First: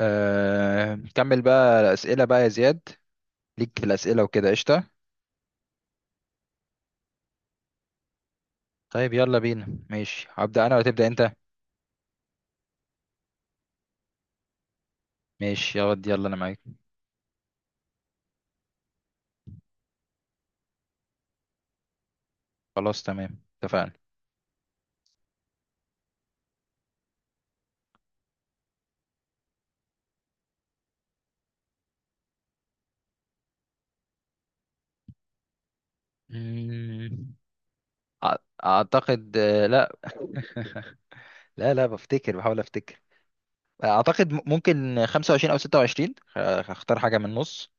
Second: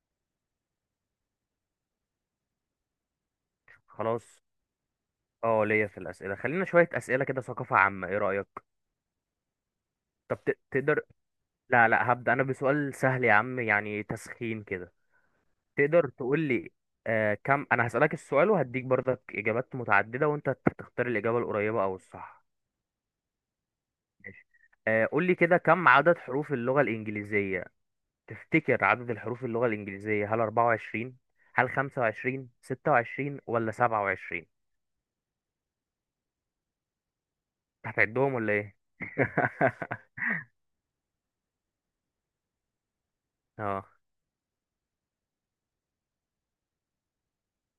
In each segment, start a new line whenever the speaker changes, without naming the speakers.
نكمل بقى الأسئلة بقى يا زياد. ليك في
خلاص.
الأسئلة وكده قشطة.
اه ليا في الأسئلة، خلينا شوية أسئلة كده ثقافة عامة، ايه رأيك؟
طيب يلا بينا. ماشي،
طب
هبدأ أنا ولا
تقدر،
تبدأ أنت؟
لا لا، هبدأ أنا بسؤال سهل يا عم، يعني تسخين كده.
ماشي، يلا
تقدر
يلا، أنا
تقول
معاك.
لي كم. أنا هسألك السؤال وهديك برضك إجابات متعددة وأنت تختار الإجابة القريبة أو الصح.
خلاص تمام، اتفقنا.
ماشي. قول لي كده، كم عدد حروف اللغة الإنجليزية؟ تفتكر عدد الحروف اللغة الإنجليزية هل 24، هل 25، 26، ولا 27؟
مم،
هتعدهم
أع-
ولا إيه؟
أعتقد لا. لا لا، بفتكر، بحاول أفتكر.
اه.
أعتقد ممكن 25 أو 26. هختار حاجة من النص.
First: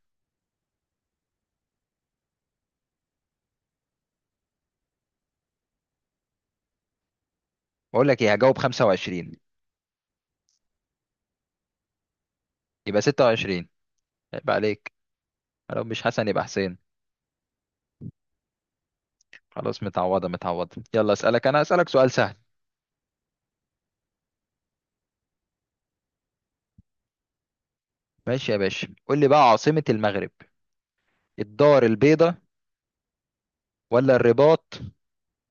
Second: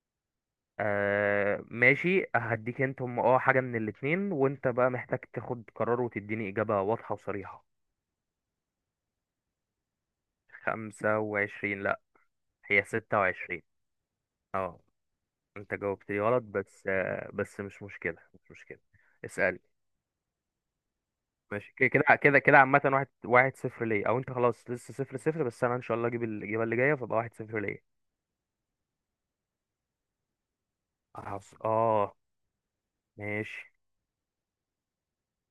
ماشي، هديك انت هم حاجة من الاتنين، وانت بقى محتاج تاخد قرار وتديني إجابة واضحة وصريحة.
بقول لك إيه، هجاوب 25.
خمسة وعشرين؟ لأ، هي
يبقى
ستة وعشرين.
26، يبقى
اه،
عليك.
انت
لو مش
جاوبت لي
حسن
غلط
يبقى حسين.
بس بس مش مشكلة، مش مشكلة. اسألني.
خلاص، متعوضة متعوضة. يلا أسألك أنا،
ماشي كده
أسألك
كده
سؤال سهل.
كده كده، عامة واحد واحد صفر ليا او انت خلاص، لسه صفر صفر، بس انا ان شاء الله اجيب الإجابة اللي جاية فبقى واحد صفر ليا.
ماشي يا باشا، قول لي بقى عاصمة المغرب:
حصل.
الدار
اه.
البيضاء،
ماشي،
ولا الرباط،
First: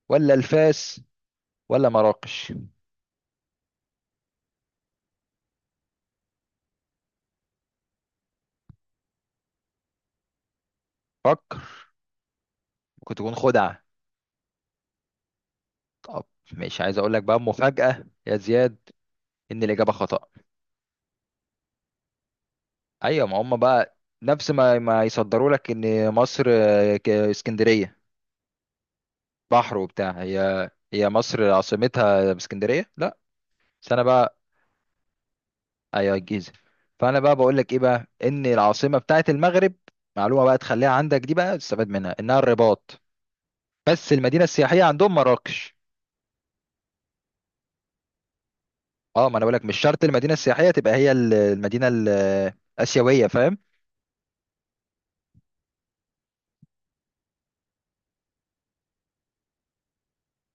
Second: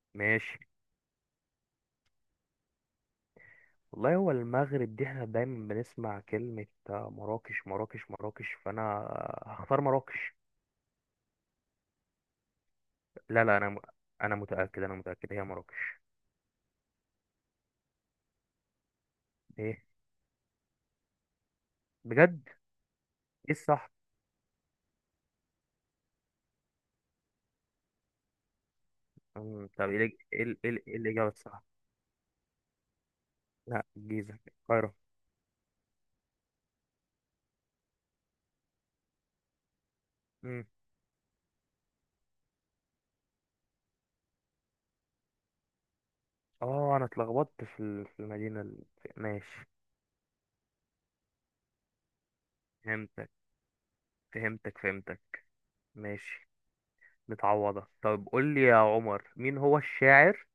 ولا
ماشي.
الفاس، ولا مراكش؟
والله هو المغرب دي احنا دايما بنسمع كلمة مراكش، مراكش، مراكش، فأنا هختار مراكش.
فكر، ممكن تكون
لا لا، أنا
خدعة.
أنا متأكد، أنا متأكد هي مراكش.
طب، مش عايز اقول لك بقى مفاجأة يا زياد ان
إيه؟
الإجابة خطأ.
بجد؟
ايوه، ما
إيه
هم
الصح؟
بقى. نفس ما يصدروا لك ان مصر اسكندرية بحر
طب
وبتاع. هي
إيه
هي
الإجابة
مصر
الصح؟
عاصمتها اسكندرية؟ لا.
لا،
بس انا بقى،
الجيزة، القاهرة.
ايوه الجيزة. فانا بقى بقول لك ايه بقى ان العاصمة بتاعت المغرب، معلومة بقى
أمم.
تخليها عندك دي، بقى تستفاد منها، انها الرباط. بس المدينه السياحيه عندهم مراكش.
أنا اتلخبطت في المدينة
اه، ما انا بقولك
ماشي.
مش شرط المدينه السياحيه تبقى هي ال- المدينه ال- الاسيويه،
فهمتك،
فاهم؟
فهمتك، فهمتك. ماشي، متعوضة. طب قول لي يا عمر، مين هو الشاعر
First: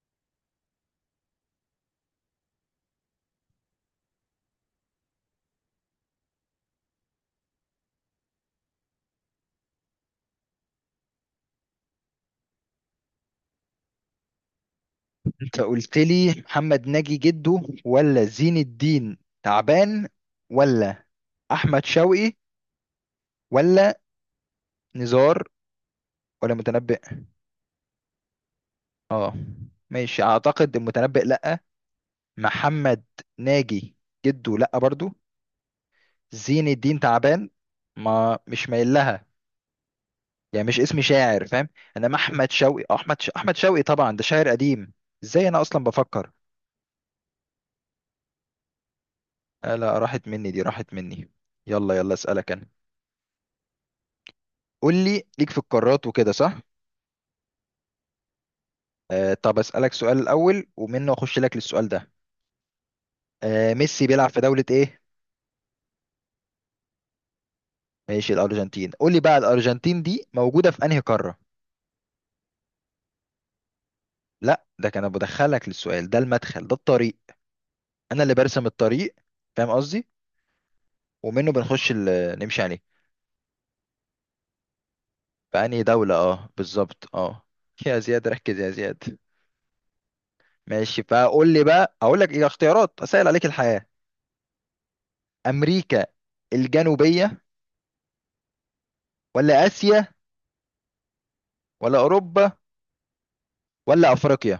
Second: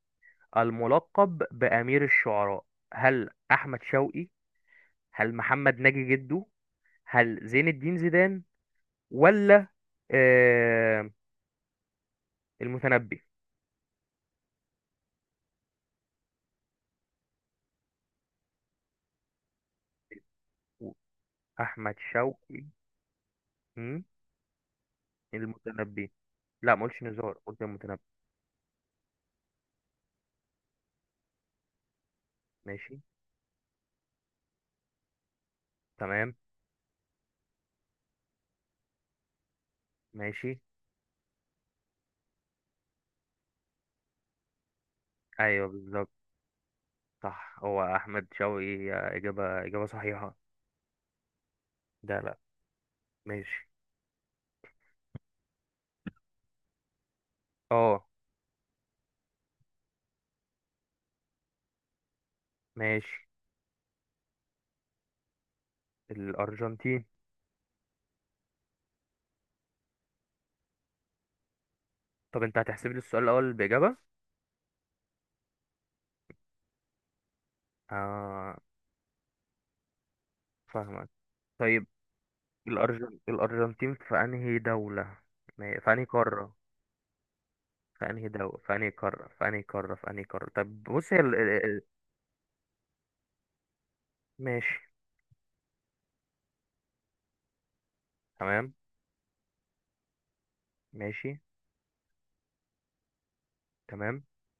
الملقب بأمير الشعراء؟ هل أحمد شوقي، هل محمد ناجي جده، هل زين الدين زيدان، ولا آه المتنبي؟
انت قلت لي محمد ناجي جده، ولا زين الدين تعبان، ولا احمد
احمد
شوقي،
شوقي.
ولا
مم،
نزار،
المتنبي.
ولا
لا، ما قلتش
متنبئ؟
نزار، قلت المتنبي.
اه، ماشي. اعتقد المتنبئ لا.
ماشي.
محمد ناجي جده لا برضو.
تمام.
زين الدين تعبان، ما مش مايل لها،
ماشي.
يعني مش اسمي شاعر فاهم. انما احمد شوقي، احمد شوقي طبعا، ده شاعر قديم. ازاي انا
ايوه،
اصلا
بالظبط،
بفكر؟
صح، هو احمد شوقي. اجابه،
لا، راحت
صحيحه.
مني دي، راحت مني. يلا يلا،
ده لا.
اسالك انا.
ماشي.
قول لي، ليك في القارات وكده صح؟
اه،
طب اسالك سؤال الاول، ومنه اخش لك للسؤال ده.
ماشي.
ميسي بيلعب في دولة ايه؟
الارجنتين.
ماشي، الارجنتين. قول لي بقى، الارجنتين دي موجودة في انهي قارة؟
طب انت هتحسب لي السؤال الاول باجابه؟
لا، ده كان بدخلك للسؤال ده، المدخل ده الطريق. انا اللي
اه.
برسم الطريق، فاهم قصدي؟
فاهمك.
ومنه
طيب،
بنخش نمشي عليه.
الأرجنتين في أنهي دولة؟ ما هي-
بأنهي
في أنهي
دولة؟ اه
قارة؟
بالظبط اه. يا زياد ركز، يا زياد.
في انهي قارة. طب
ماشي،
بص، هي
فقول لي بقى، اقول لك ايه، اختيارات اسهل عليك الحياة:
ماشي.
امريكا الجنوبية،
تمام.
ولا اسيا،
ماشي.
ولا اوروبا، ولا
تمام.
افريقيا؟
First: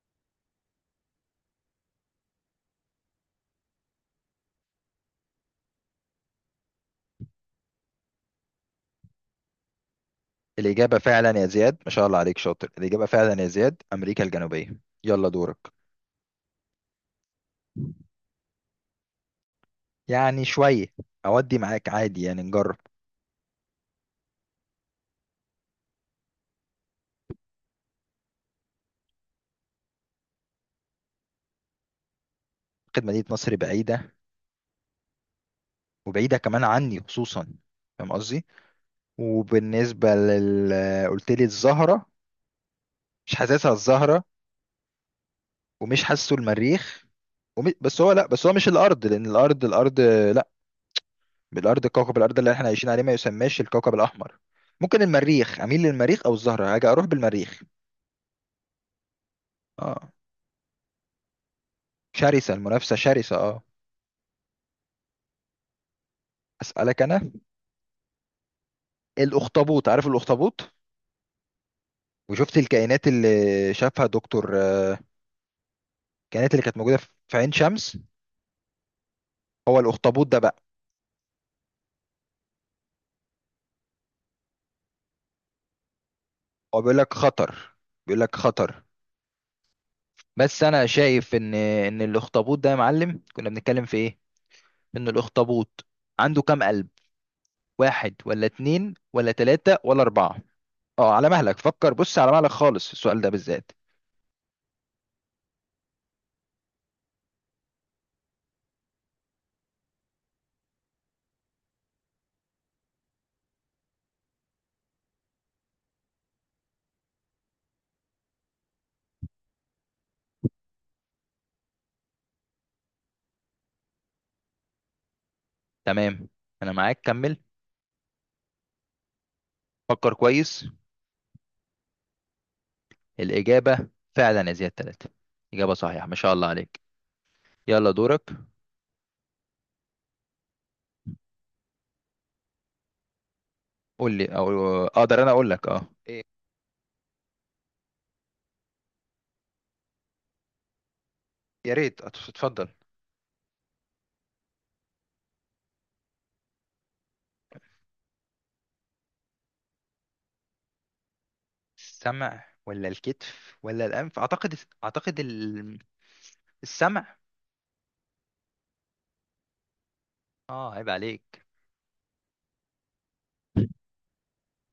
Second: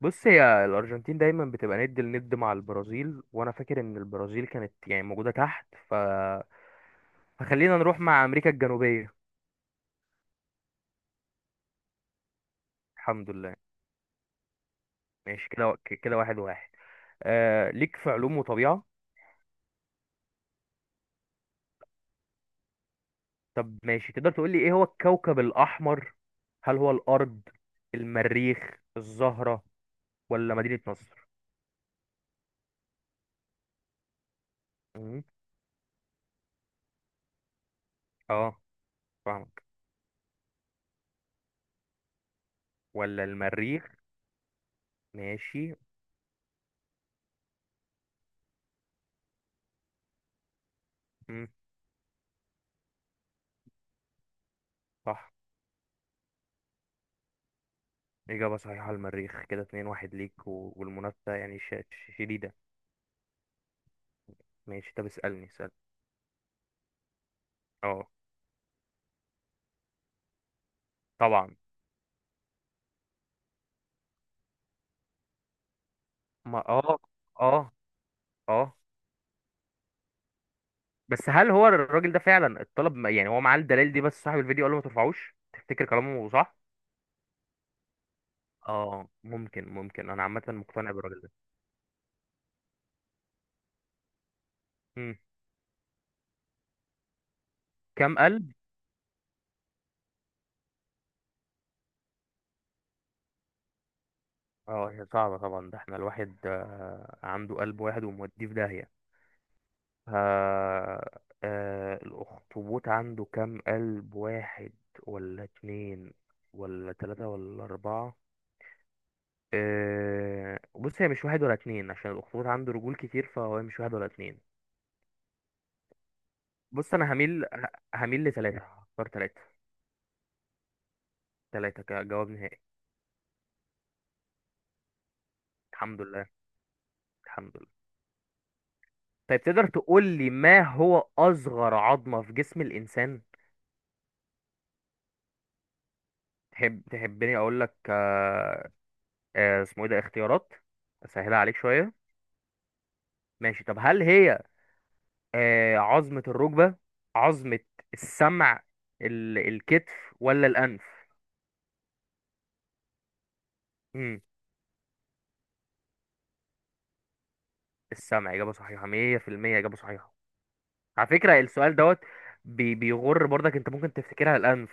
بص، هي الأرجنتين دايما بتبقى ند لند مع البرازيل، وأنا فاكر إن البرازيل كانت يعني موجودة تحت، فخلينا نروح مع أمريكا الجنوبية.
الاجابة فعلا يا زياد، ما شاء الله عليك، شاطر. الاجابة
الحمد
فعلا يا
لله.
زياد، امريكا الجنوبية. يلا
ماشي
دورك.
كده كده واحد واحد. ليك في علوم وطبيعة.
يعني شوية، اودي معاك عادي يعني نجرب.
طب، ماشي. تقدر تقول لي إيه هو الكوكب الأحمر؟ هل هو الأرض، المريخ، الزهرة، ولا مدينة نصر؟
خد مدينة نصر بعيدة،
مم.
وبعيدة كمان عني خصوصا، فاهم قصدي؟
اه، فاهمك.
وبالنسبة لل... قلت لي الزهرة.
ولا
مش حاسسها
المريخ؟
الزهرة،
ماشي.
ومش حاسه المريخ. ومي... بس هو لا بس هو مش الارض، لان الارض، لا،
مم.
الارض كوكب، الارض اللي احنا عايشين عليه ما يسماش الكوكب الاحمر. ممكن
صح،
المريخ، اميل للمريخ او الزهره. هاجي اروح بالمريخ.
إجابة صحيحة، المريخ. كده اتنين
اه،
واحد ليك، والمنافسة يعني
شرسه
شديدة.
المنافسه شرسه، اه.
ماشي. طب اسألني، اسأل.
اسالك انا.
اه،
الاخطبوط، عارف الاخطبوط؟
طبعا.
وشفت الكائنات اللي شافها دكتور، الكائنات
ما،
اللي كانت موجوده
اه،
في عين
اه،
شمس؟
اه،
هو الاخطبوط ده بقى.
بس هل هو الراجل ده فعلا اتطلب؟ يعني هو معاه الدلائل دي بس صاحب الفيديو قال له ما ترفعوش، تفتكر كلامه صح؟
هو بيقول لك خطر، بيقول لك خطر.
اه، ممكن، ممكن، انا عامة
بس انا
مقتنع بالراجل ده.
شايف ان الاخطبوط ده يا معلم، كنا بنتكلم في ايه، ان
مم.
الاخطبوط عنده كام قلب: واحد
كام
ولا
قلب؟
اتنين ولا تلاتة ولا اربعة؟ اه، على مهلك فكر. بص، على مهلك خالص في السؤال ده بالذات.
اه، هي صعبة طبعا. ده احنا الواحد عنده قلب واحد وموديه في داهية. ها. الأخطبوط عنده كام قلب، واحد، ولا اتنين، ولا تلاتة، ولا أربعة؟ بص، هي مش واحد ولا اتنين عشان الأخطبوط عنده رجول كتير، فهو مش واحد ولا اتنين.
تمام. انا
بص
معاك،
أنا
كمل.
هميل، هميل لتلاتة، هختار تلاتة.
فكر كويس.
تلاتة كجواب نهائي.
الاجابة فعلا يا زياد تلاتة. اجابة
الحمد
صحيحة، ما
لله.
شاء الله عليك.
الحمد لله.
يلا دورك.
طيب، تقدر تقول لي ما هو أصغر عظمة في جسم الإنسان؟
قول لي، او اقدر انا اقول لك إيه.
تحبني أقول لك اسمه إيه ده؟ اختيارات أسهلها عليك
يا
شوية.
ريت، اتفضل.
ماشي. طب هل هي عظمة الركبة، عظمة السمع، الكتف، ولا الأنف؟
السمع ولا الكتف ولا الانف؟
مم.
اعتقد، اعتقد السمع.
السمع، إجابة صحيحة 100% إجابة صحيحة.
اه، عيب
على فكرة
عليك.
السؤال دوت بيغر برضك، أنت ممكن تفتكرها الأنف.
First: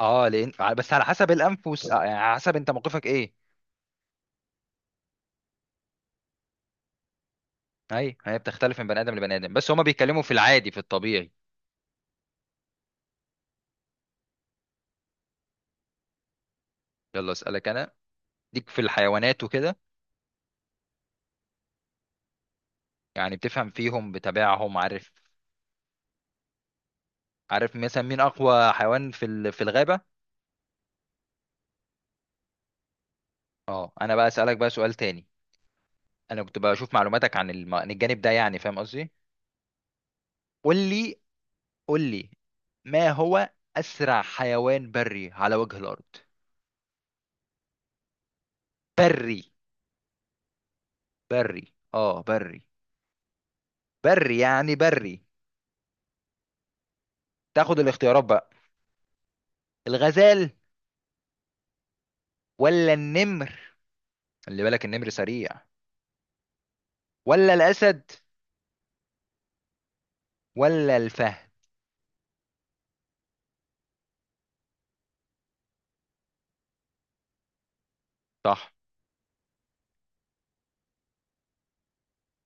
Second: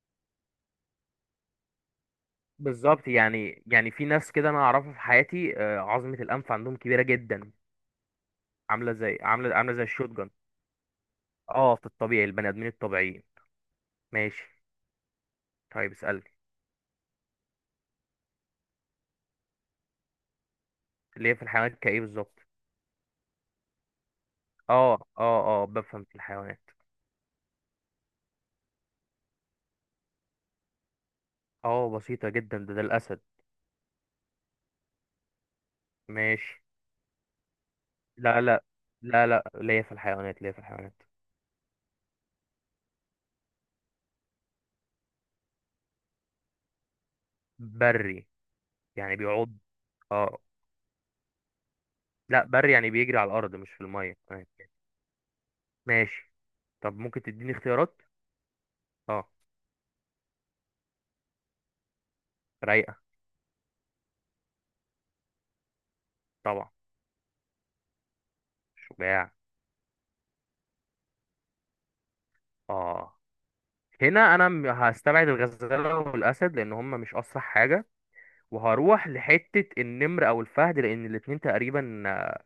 اه لان، بس على حسب الانف والس... آه، يعني على حسب انت موقفك
بالظبط.
ايه.
يعني في ناس كده أنا أعرفها في حياتي عظمة الأنف عندهم كبيرة جدا.
اي، هي بتختلف من بني ادم لبني ادم،
عاملة
بس
عاملة
هما
زي
بيتكلموا في
الشوتجن.
العادي، في الطبيعي.
اه، في الطبيعي البني آدمين الطبيعيين. ماشي. طيب، اسألني.
يلا اسالك انا، ليك في الحيوانات وكده.
اللي هي في الحيوانات كإيه بالظبط؟
يعني بتفهم فيهم، بتابعهم
اه،
عارف.
اه، اه، بفهم في الحيوانات.
عارف مثلا مين اقوى حيوان في الغابه؟
اه، بسيطة جدا. ده الأسد.
اه، انا بقى اسالك بقى سؤال تاني. انا كنت
ماشي.
بشوف معلوماتك عن الجانب ده
لا،
يعني،
لا،
فاهم قصدي؟
لا، لا، ليا في الحيوانات، ليا في
قول
الحيوانات.
لي، قول لي ما هو اسرع حيوان بري على وجه الارض.
بري؟ يعني
بري؟
بيعض؟ اه.
بري. اه
لا،
بري.
بري يعني بيجري على الارض مش في الميه،
بري
تمام.
يعني بري.
ماشي. طب ممكن تديني
تاخد
اختيارات؟
الاختيارات بقى:
اه.
الغزال، ولا
رايقه.
النمر، خلي بالك النمر سريع،
طبعا.
ولا الاسد،
شجاع.
ولا الفهد؟
اه، هنا انا هستبعد الغزاله والاسد لان هم مش اسرع حاجه.
صح.
وهروح لحته النمر او الفهد لان الاتنين تقريبا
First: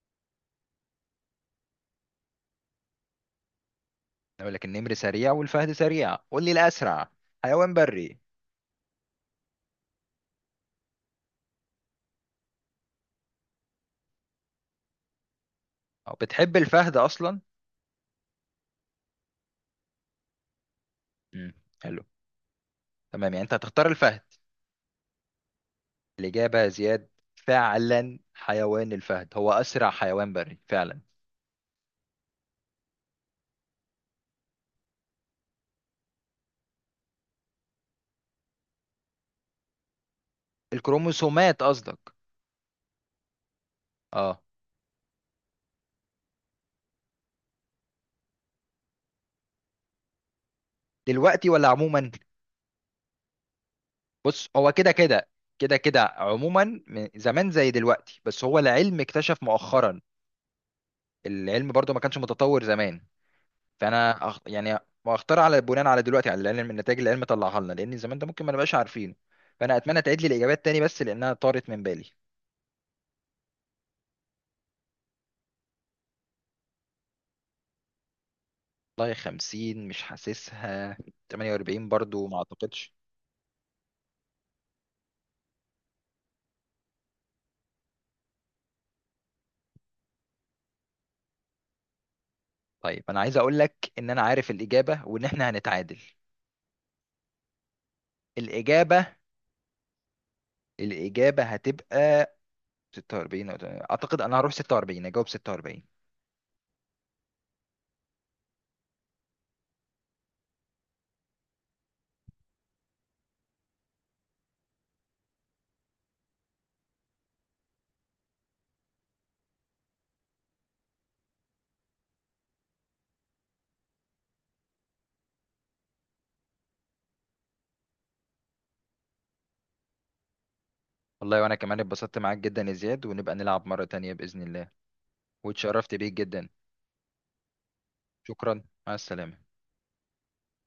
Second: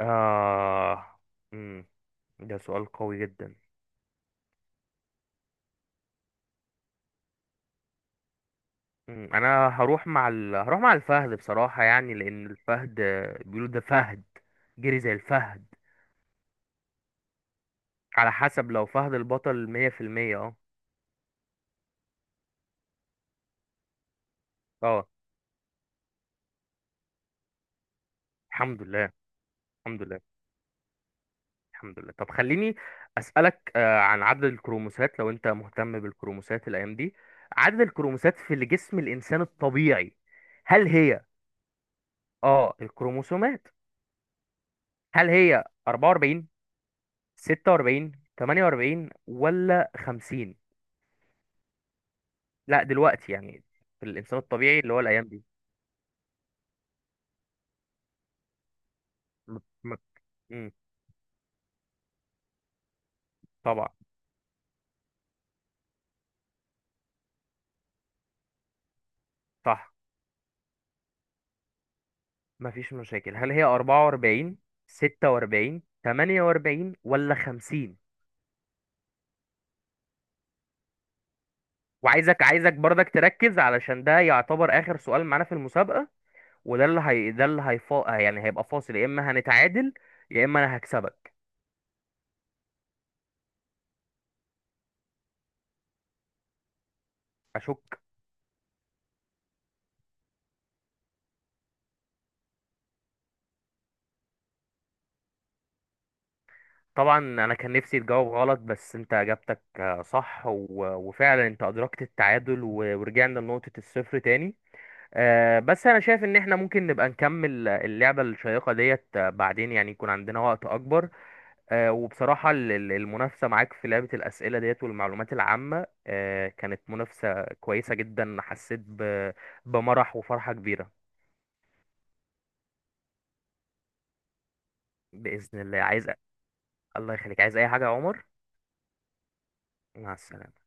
آه، مم، ده سؤال قوي جدا.
اقول لك النمر سريع والفهد سريع، قول لي الاسرع حيوان بري.
انا هروح مع الفهد بصراحة، يعني لان الفهد بيقولوا ده فهد، جري زي الفهد.
أو بتحب الفهد اصلا؟
على حسب. لو فهد البطل 100%. اه،
امم حلو. تمام، يعني انت هتختار الفهد.
اه.
الاجابه يا زياد، فعلا
الحمد
حيوان
لله.
الفهد هو اسرع
الحمد لله.
حيوان بري فعلا.
الحمد لله. طب خليني اسألك عن عدد الكروموسات، لو انت مهتم بالكروموسات الايام دي. عدد الكروموسات في اللي جسم الانسان الطبيعي. هل هي؟
الكروموسومات قصدك؟
اه، الكروموسومات.
اه.
هل هي 44، 46، 48، ولا 50؟
دلوقتي ولا عموما؟
لا، دلوقتي يعني، في الانسان
بص، هو
الطبيعي
كده
اللي هو الايام
كده،
دي.
كده كده عموما، من زمان زي دلوقتي، بس هو العلم اكتشف
م... م...
مؤخرا.
مم.
العلم برضو ما كانش متطور زمان.
طبعا.
فانا يعني، واختار، بناء على دلوقتي، على العلم، النتائج اللي العلم طلعها لنا، لان زمان ده ممكن ما نبقاش عارفين. فانا
صح.
اتمنى تعيد لي الاجابات تاني، بس لانها طارت من بالي.
مفيش مشاكل. هل هي 44، 46، 48، ولا 50؟
والله 50 مش حاسسها. 48 برضو ما
وعايزك
اعتقدش.
برضك تركز علشان ده يعتبر اخر سؤال معانا في المسابقة. وده اللي هي ده اللي يعني هيبقى فاصل، يا اما هنتعادل، يا اما انا هكسبك.
طيب انا عايز اقول لك ان انا عارف الاجابه، وان احنا هنتعادل.
اشك.
الاجابه، الاجابه هتبقى 46 تمانية. اعتقد انا هروح 46، اجاوب 46.
طبعا، انا كان نفسي تجاوب غلط بس انت اجابتك صح، وفعلا انت ادركت التعادل، ورجعنا لنقطة الصفر تاني. بس انا شايف ان احنا ممكن نبقى نكمل اللعبة الشيقة ديت بعدين، يعني يكون عندنا وقت اكبر. وبصراحة المنافسة معاك في لعبة الاسئلة ديت والمعلومات العامة كانت منافسة كويسة جدا، حسيت بمرح وفرحة كبيرة.
والله وانا كمان اتبسطت معاك جدا يا زياد، ونبقى نلعب مره تانية باذن الله.
بإذن الله.
واتشرفت
عايز.
بيك جدا.
الله يخليك. عايز اي حاجة يا عمر؟
شكرا، مع السلامه.
مع السلامة.